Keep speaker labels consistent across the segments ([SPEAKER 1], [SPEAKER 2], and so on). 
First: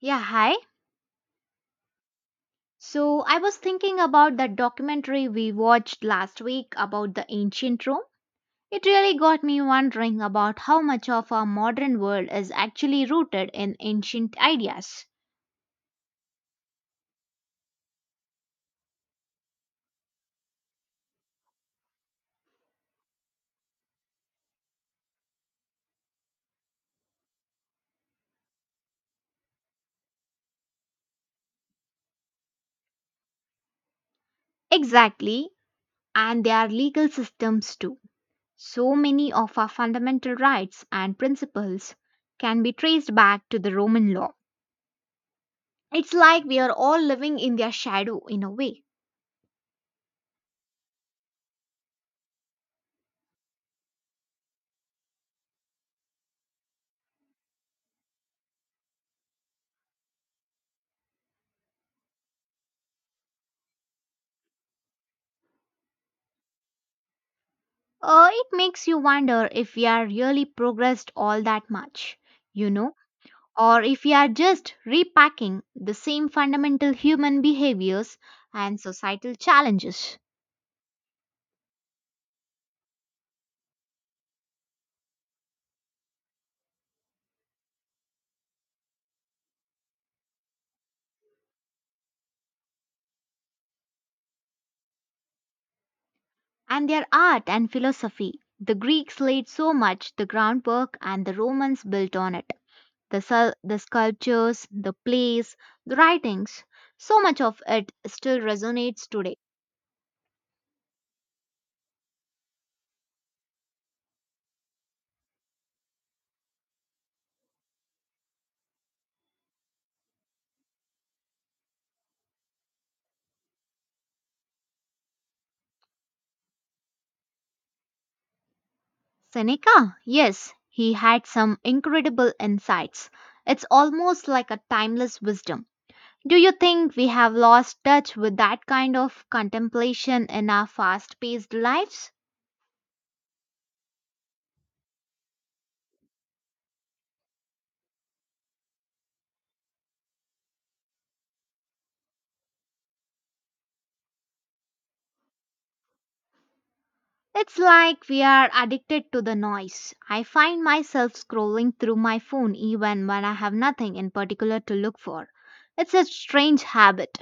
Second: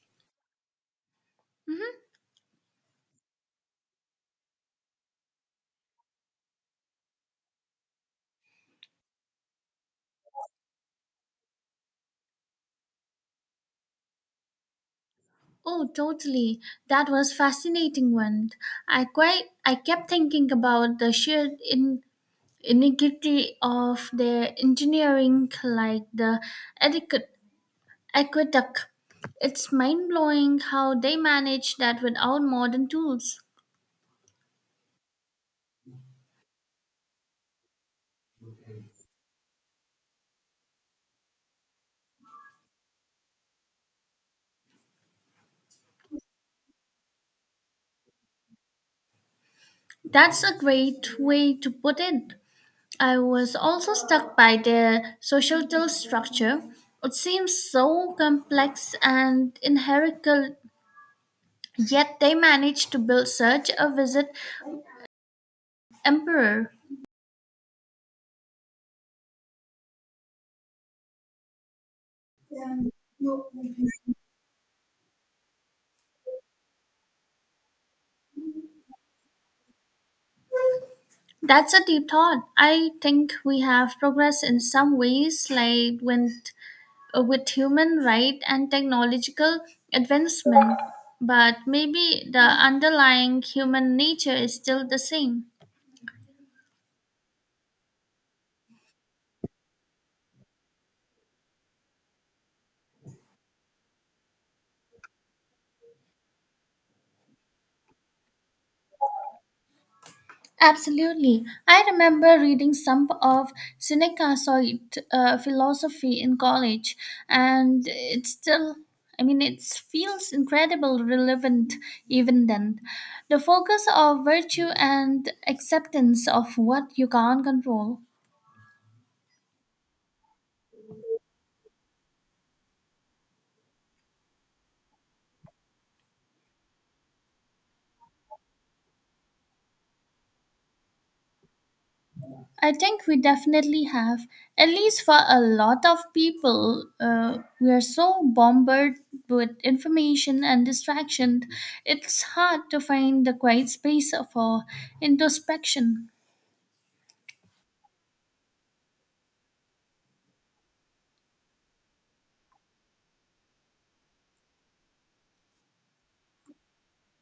[SPEAKER 1] Yeah, hi.
[SPEAKER 2] Mhm.
[SPEAKER 1] So I was thinking about that documentary we watched last week about the ancient Rome. It really got me wondering about how much of our modern world is actually rooted in ancient ideas.
[SPEAKER 2] Oh, totally. That was fascinating one. I kept thinking about the sheer iniquity of their engineering, like the adequate aqueduct. It's mind blowing how they manage that without modern tools.
[SPEAKER 1] Exactly, and their legal systems too. So many of our fundamental rights and principles can be traced back to the Roman law. It's like we are all living in their shadow in a way.
[SPEAKER 2] That's a great way to put it. I was also struck by their societal structure. It seems so complex and inherently. Yet they managed to build such a visit emperor.
[SPEAKER 1] It makes you wonder if we are really progressed all that much, you know, or if we are just repacking the same fundamental human behaviors and societal challenges.
[SPEAKER 2] That's a deep thought. I think we have progressed in some ways, like with human right and technological advancement, but maybe the underlying human nature is still the same.
[SPEAKER 1] And their art and philosophy. The Greeks laid so much the groundwork and the Romans built on it. The sculptures, the plays, the writings, so much of it still resonates today.
[SPEAKER 2] Absolutely. I remember reading some of Seneca's philosophy in college, and it still, it feels incredible relevant even then. The focus of virtue and acceptance of what you can't control.
[SPEAKER 1] Seneca? Yes, he had some incredible insights. It's almost like a timeless wisdom. Do you think we have lost touch with that kind of contemplation in our fast paced lives?
[SPEAKER 2] I think we definitely have, at least for a lot of people, we are so bombarded with information and distraction, it's hard to find the quiet space for introspection.
[SPEAKER 1] It's like we are addicted to the noise. I find myself scrolling through my phone even when I have nothing in particular to look for. It's a strange habit.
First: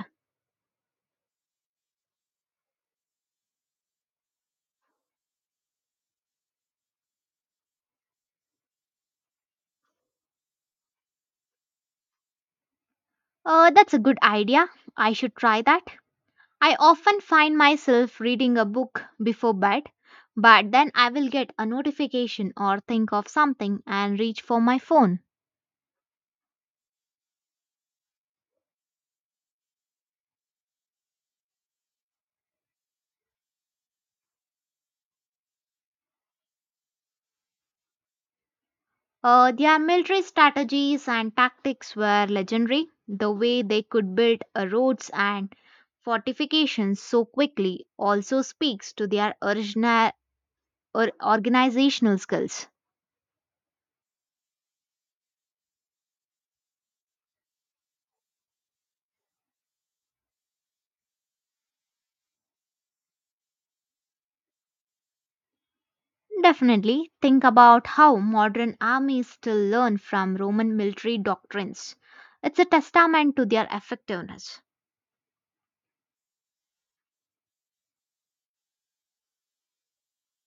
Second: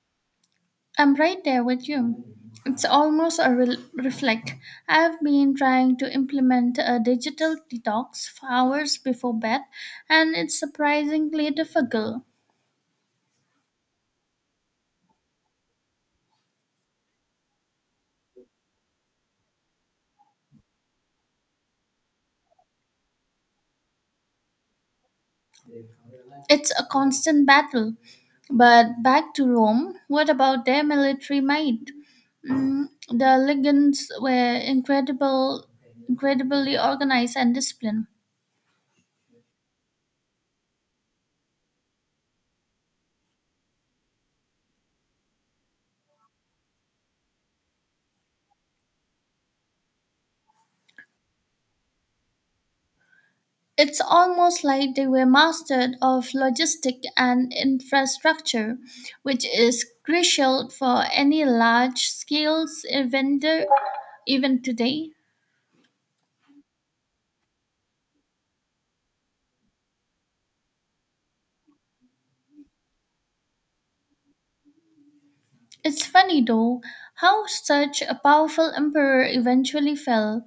[SPEAKER 2] I'm right there with you. It's almost a reflect. I've been trying to implement a digital detox for hours before bed, and it's surprisingly difficult.
[SPEAKER 1] That's a good idea. I should try that. I often find myself reading a book before bed, but then I will get a notification or think of something and reach for my phone.
[SPEAKER 2] It's a constant battle. But back to Rome, what about their military might? Mm, the incredibly organized and disciplined.
[SPEAKER 1] Their military strategies and tactics were legendary, the way they could build roads and fortifications so quickly also speaks to their original or organizational skills.
[SPEAKER 2] It's almost like they were masters of logistic and infrastructure, which is crucial for any large-scale vendor even today.
[SPEAKER 1] Definitely think about how modern armies still learn from Roman military doctrines. It's a testament to their effectiveness.
[SPEAKER 2] It's funny though how such a powerful emperor eventually fell.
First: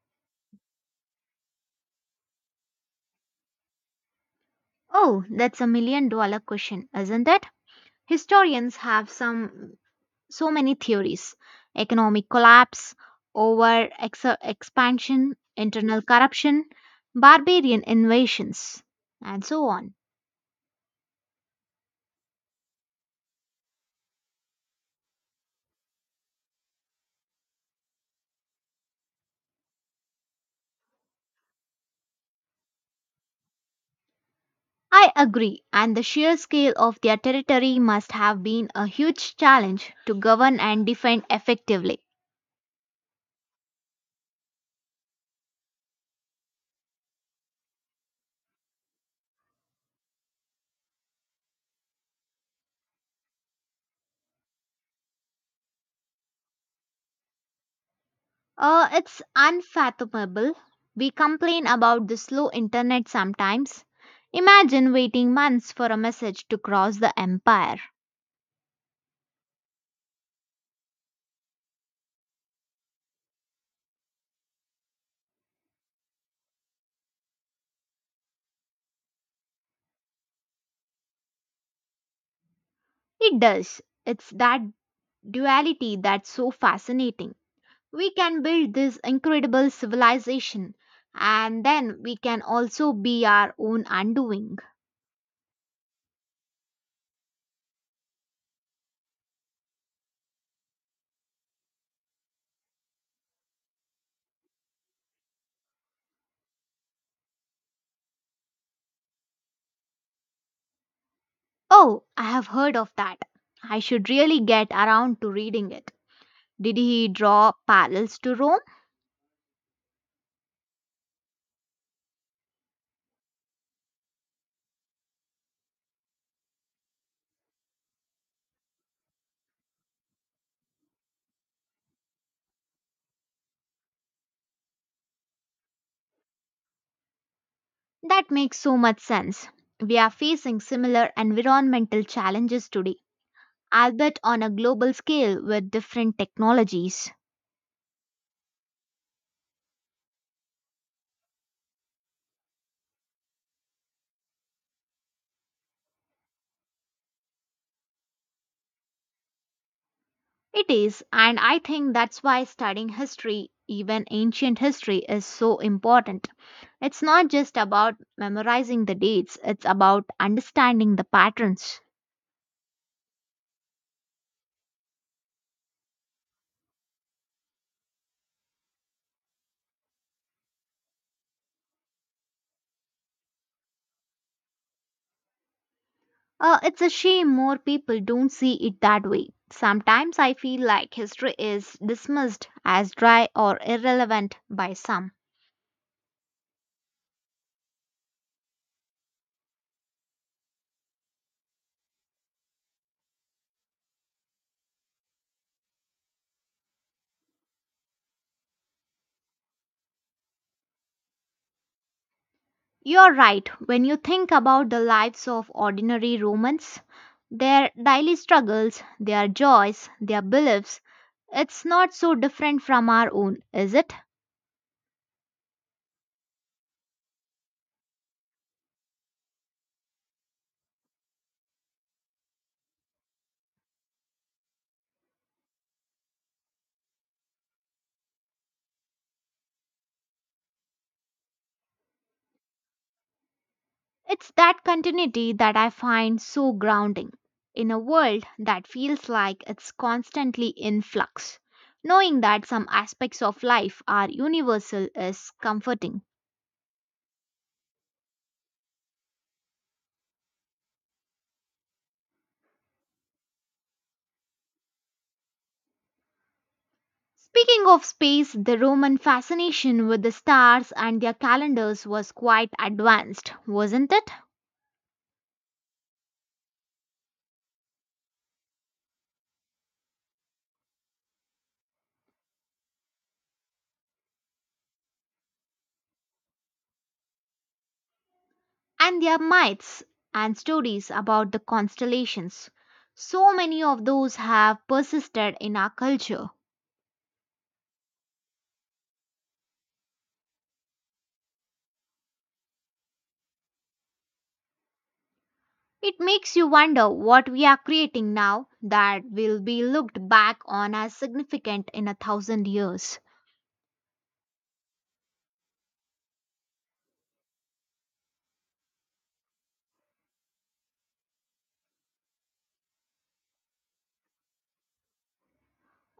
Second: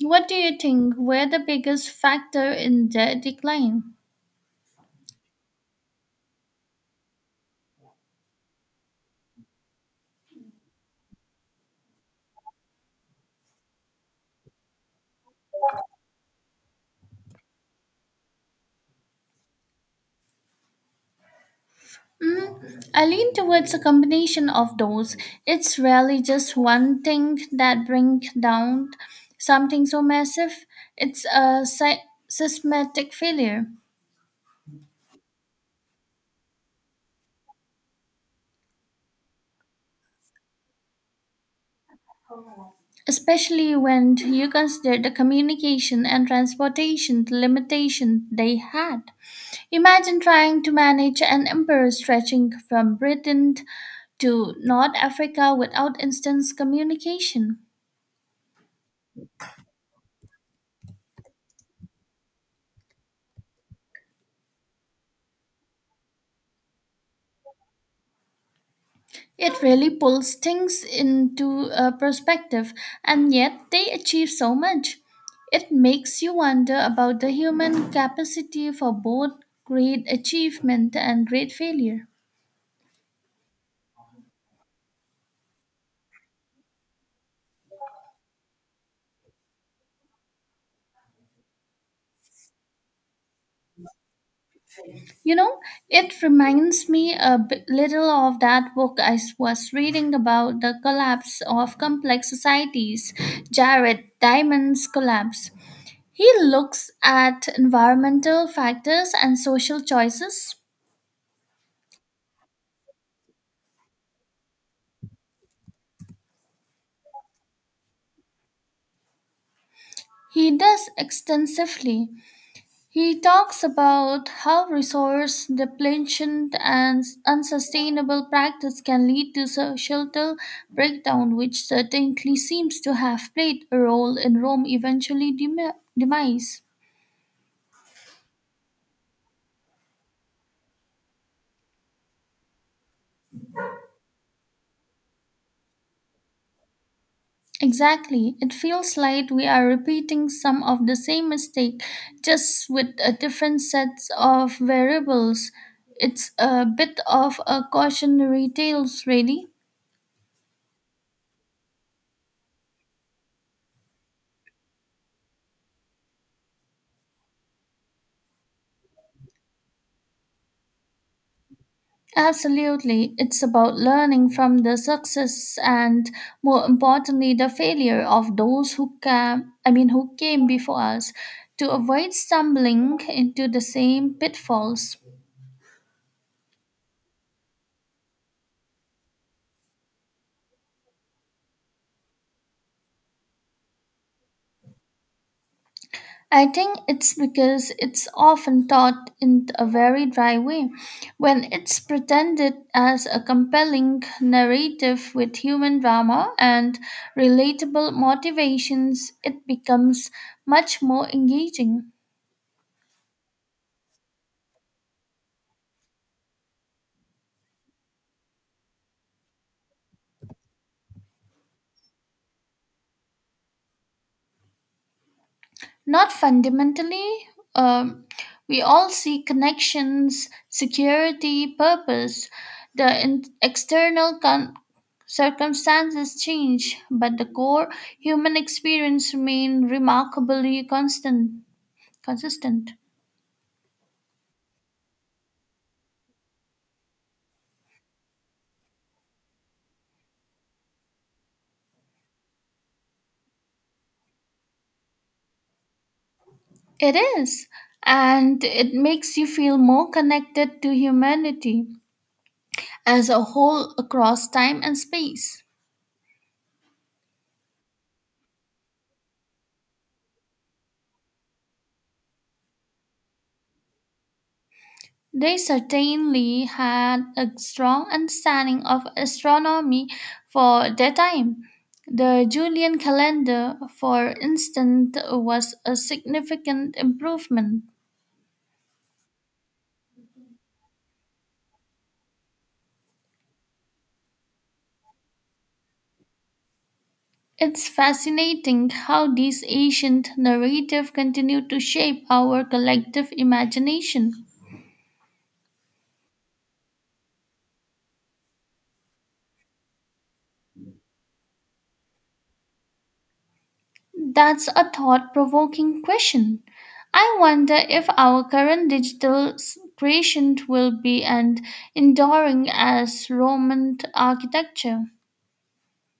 [SPEAKER 2] What do you think were the biggest factor in their decline?
[SPEAKER 1] Oh, that's a million dollar question, isn't it? Historians have some so many theories. Economic collapse, expansion, internal corruption, barbarian invasions, and so on.
[SPEAKER 2] Mm, I lean towards a combination of those. It's rarely just one thing that brings down something so massive. It's a systematic failure,
[SPEAKER 1] I agree, and the sheer scale of their territory must have been a huge challenge to govern and defend effectively.
[SPEAKER 2] especially when you consider the communication and transportation limitations they had. Imagine trying to manage an empire stretching from Britain to North Africa without instant communication.
[SPEAKER 1] It's unfathomable. We complain about the slow internet sometimes. Imagine waiting months for a message to cross the empire.
[SPEAKER 2] It really pulls things into perspective, and yet they achieve so much. It makes you wonder about the human capacity for both great achievement and great failure.
[SPEAKER 1] It does. It's that duality that's so fascinating. We can build this incredible civilization, and then we can also be our own undoing.
[SPEAKER 2] You know, it reminds me a bit little of that book I was reading about the collapse of complex societies, Jared Diamond's Collapse. He looks at environmental factors and social choices.
[SPEAKER 1] Oh, I have heard of that. I should really get around to reading it. Did he draw parallels to Rome?
[SPEAKER 2] He does extensively. He talks about how resource depletion and unsustainable practice can lead to societal breakdown, which certainly seems to have played a role in Rome's eventually demise.
[SPEAKER 1] That makes so much sense. We are facing similar environmental challenges today, albeit on a global scale with different technologies.
[SPEAKER 2] Exactly. It feels like we are repeating some of the same mistake, just with a different sets of variables. It's a bit of a cautionary tales, really.
[SPEAKER 1] It is, and I think that's why studying history, even ancient history, is so important. It's not just about memorizing the dates, it's about understanding the patterns.
[SPEAKER 2] Absolutely. It's about learning from the success and more importantly the failure of those who came before us to avoid stumbling into the same pitfalls.
[SPEAKER 1] It's a shame more people don't see it that way. Sometimes I feel like history is dismissed as dry or irrelevant by some.
[SPEAKER 2] I think it's because it's often taught in a very dry way. When it's pretended as a compelling narrative with human drama and relatable motivations, it becomes much more engaging.
[SPEAKER 1] You're right, when you think about the lives of ordinary Romans, their daily struggles, their joys, their beliefs, it's not so different from our own, is it?
[SPEAKER 2] Not fundamentally. Um, we all see connections, security, purpose. The external circumstances change, but the core human experience remain remarkably consistent.
[SPEAKER 1] It's that continuity that I find so grounding. In a world that feels like it's constantly in flux, knowing that some aspects of life are universal is comforting.
[SPEAKER 2] It is, and it makes you feel more connected to humanity as a whole across time and space.
[SPEAKER 1] Speaking of space, the Roman fascination with the stars and their calendars was quite advanced, wasn't it?
[SPEAKER 2] They certainly had a strong understanding of astronomy for their time. The Julian calendar, for instance, was a significant improvement.
[SPEAKER 1] And their myths and stories about the constellations. So many of those have persisted in our culture.
[SPEAKER 2] It's fascinating how these ancient narratives continue to shape our collective imagination.
[SPEAKER 1] It makes you wonder what we are creating now that will be looked back on as significant in a thousand years.
[SPEAKER 2] That's a thought provoking question. I wonder if our current digital creation will be as enduring as Roman architecture.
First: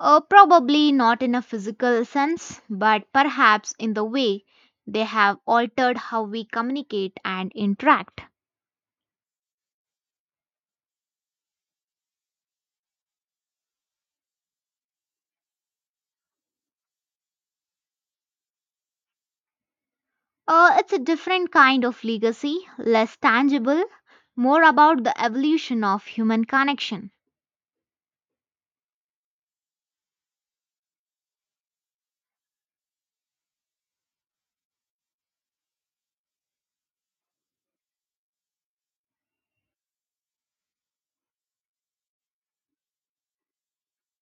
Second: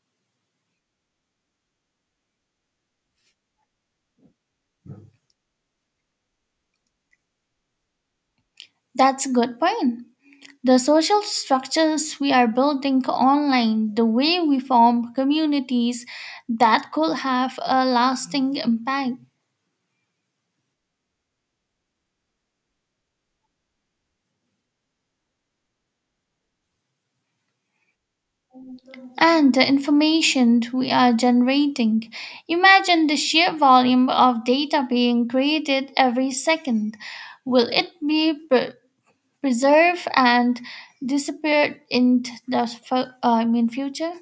[SPEAKER 1] Probably not in a physical sense, but perhaps in the way they have altered how we communicate and interact.
[SPEAKER 2] That's a good point. The social structures we are building online, the way we form communities, that could have a lasting impact.
[SPEAKER 1] It's a different kind of legacy, less tangible, more about the evolution of human connection.
[SPEAKER 2] And the information we are generating. Imagine the sheer volume of data being created every second. Will it be preserved and disappeared in the future?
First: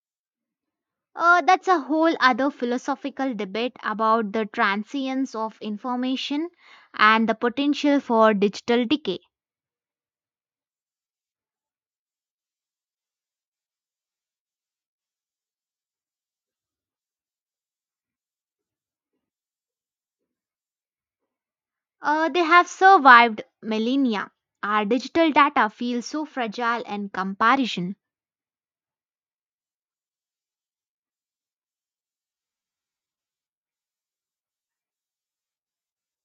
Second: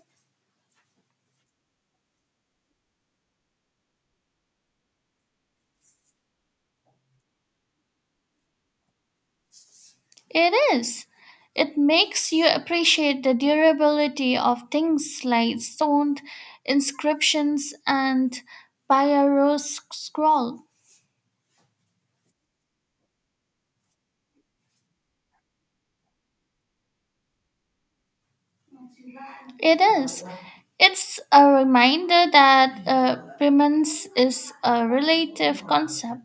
[SPEAKER 1] That's a whole other philosophical debate about the transience of information and the potential for digital decay.
[SPEAKER 2] It is. It makes you appreciate the durability of things like stone inscriptions and papyrus scroll.
[SPEAKER 1] They have survived millennia. Our digital data feels so fragile in comparison.
[SPEAKER 2] It is. It's a reminder that premise is a relative concept.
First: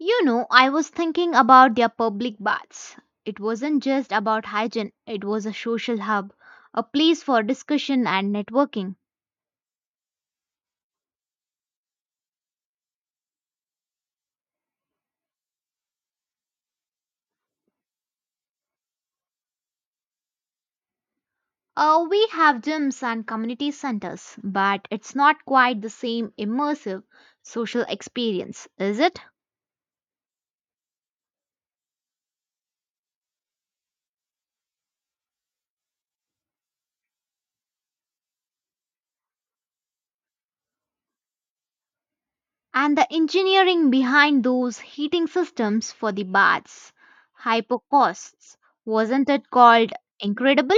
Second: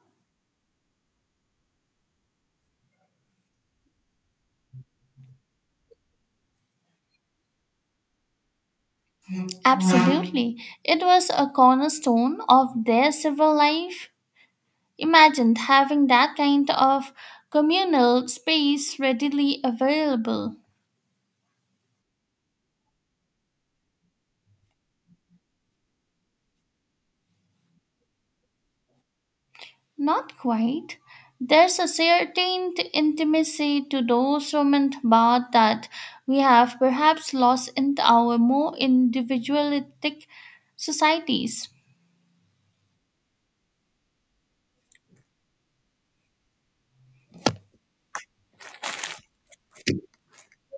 [SPEAKER 1] You know, I was thinking about their public baths. It wasn't just about hygiene, it was a social hub, a place for discussion and networking.
[SPEAKER 2] Absolutely. It was a cornerstone of their civil life. Imagine having that kind of communal space readily available.
[SPEAKER 1] We have gyms and community centers, but it's not quite the same immersive social experience, is it?
[SPEAKER 2] Not quite. There's a certain intimacy to those Roman baths that we have perhaps lost in our more individualistic societies.
[SPEAKER 1] And the engineering behind those heating systems for the baths, hyper costs, wasn't it called incredible?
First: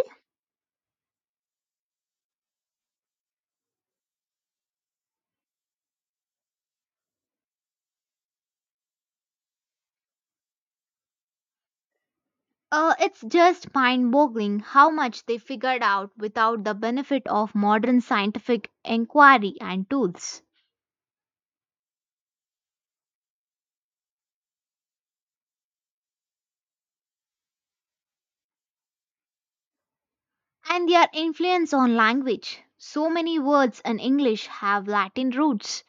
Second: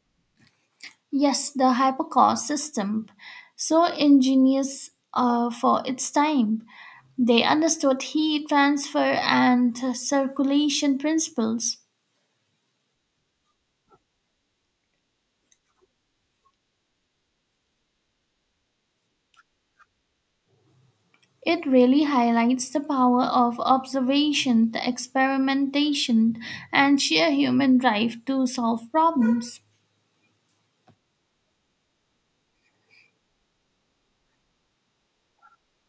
[SPEAKER 2] Yes, the hypercar system, so ingenious for its time. They understood heat transfer and circulation principles.
[SPEAKER 1] It's just mind boggling how much they figured out without the benefit of modern scientific inquiry and tools.
[SPEAKER 2] It really highlights the power of observation, the experimentation, and sheer human drive to solve problems.
[SPEAKER 1] And their influence on language. So many words in English have Latin roots.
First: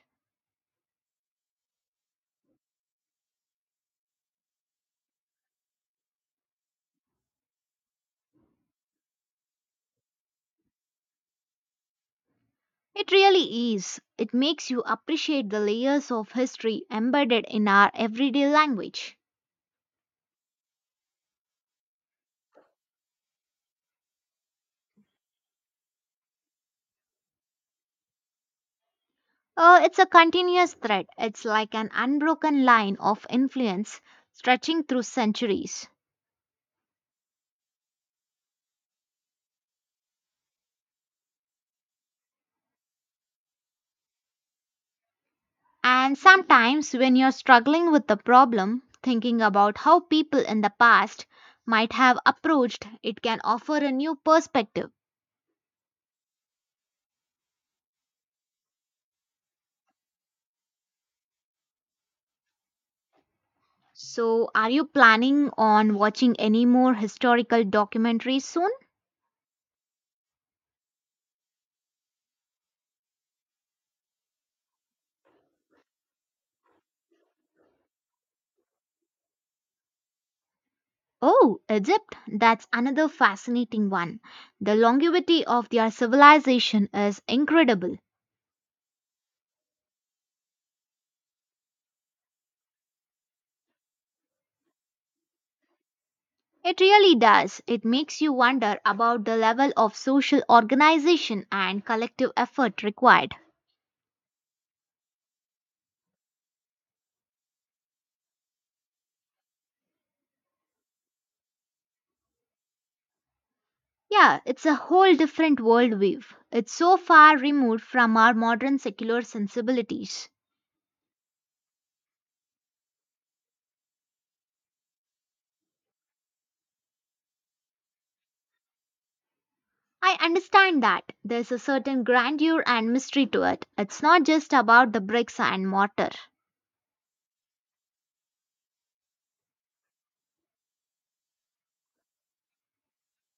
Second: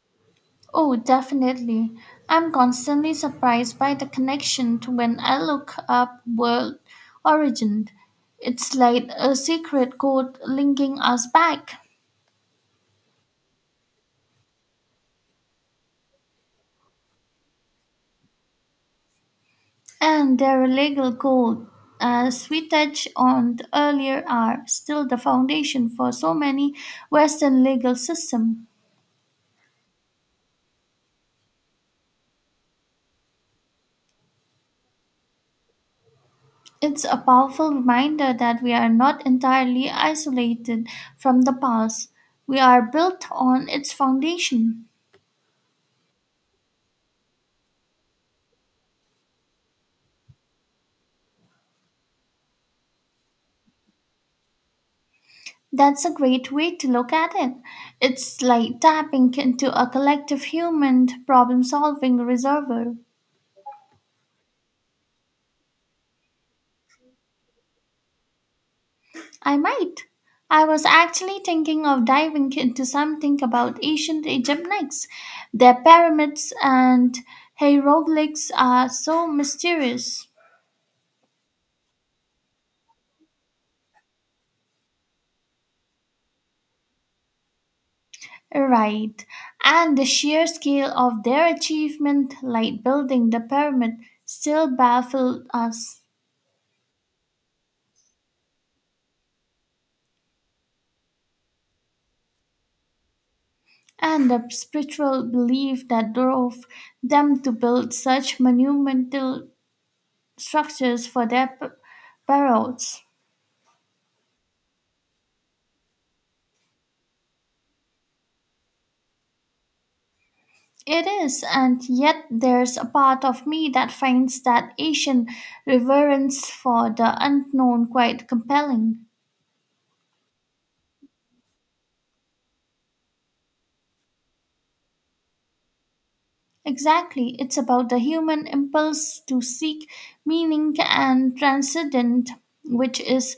[SPEAKER 2] Oh, definitely. I'm constantly surprised by the connection to when I look up world origin. It's like a secret code linking us back.
[SPEAKER 1] It really is. It makes you appreciate the layers of history embedded in our everyday language.
[SPEAKER 2] And their legal code, as we touched on earlier, are still the foundation for so many Western legal systems.
[SPEAKER 1] It's a continuous thread, it's like an unbroken line of influence stretching through centuries.
[SPEAKER 2] It's a powerful reminder that we are not entirely isolated from the past. We are built on its foundation.
[SPEAKER 1] And sometimes, when you're struggling with a problem, thinking about how people in the past might have approached it can offer a new perspective.
[SPEAKER 2] That's a great way to look at it. It's like tapping into a collective human problem solving reservoir.
[SPEAKER 1] So, are you planning on watching any more historical documentaries soon?
[SPEAKER 2] I might. I was actually thinking of diving into something about ancient Egypt next. Their pyramids and hieroglyphs are so mysterious.
[SPEAKER 1] Oh, Egypt, that's another fascinating one. The longevity of their civilization is incredible.
[SPEAKER 2] Right. And the sheer scale of their achievement, like building the pyramid, still baffled us.
[SPEAKER 1] It really does. It makes you wonder about the level of social organization and collective effort required.
[SPEAKER 2] And the spiritual belief that drove them to build such monumental structures for their burials.
[SPEAKER 1] Yeah, it's a whole different world wave. It's so far removed from our modern secular sensibilities.
[SPEAKER 2] It is, and yet there's a part of me that finds that Asian reverence for the unknown quite compelling.
[SPEAKER 1] I understand that. There's a certain grandeur and mystery to it. It's not just about the bricks and mortar.
[SPEAKER 2] Exactly, it's about the human impulse to seek meaning and transcendent, which is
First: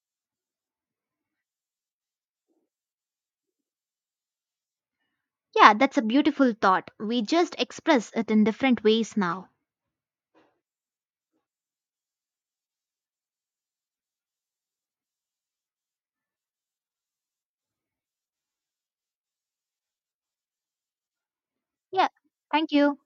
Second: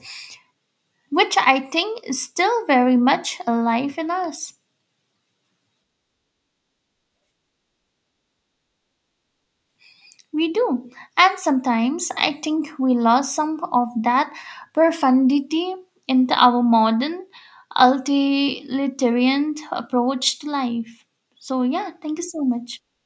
[SPEAKER 2] which I think is still very much alive in us.
[SPEAKER 1] Yeah, that's a beautiful thought. We just express it in different ways now.
[SPEAKER 2] We do. And sometimes I think we lost some of that profundity in our modern utilitarian approach to life. So, yeah,
[SPEAKER 1] Yeah,
[SPEAKER 2] thank you so
[SPEAKER 1] thank
[SPEAKER 2] much.
[SPEAKER 1] you.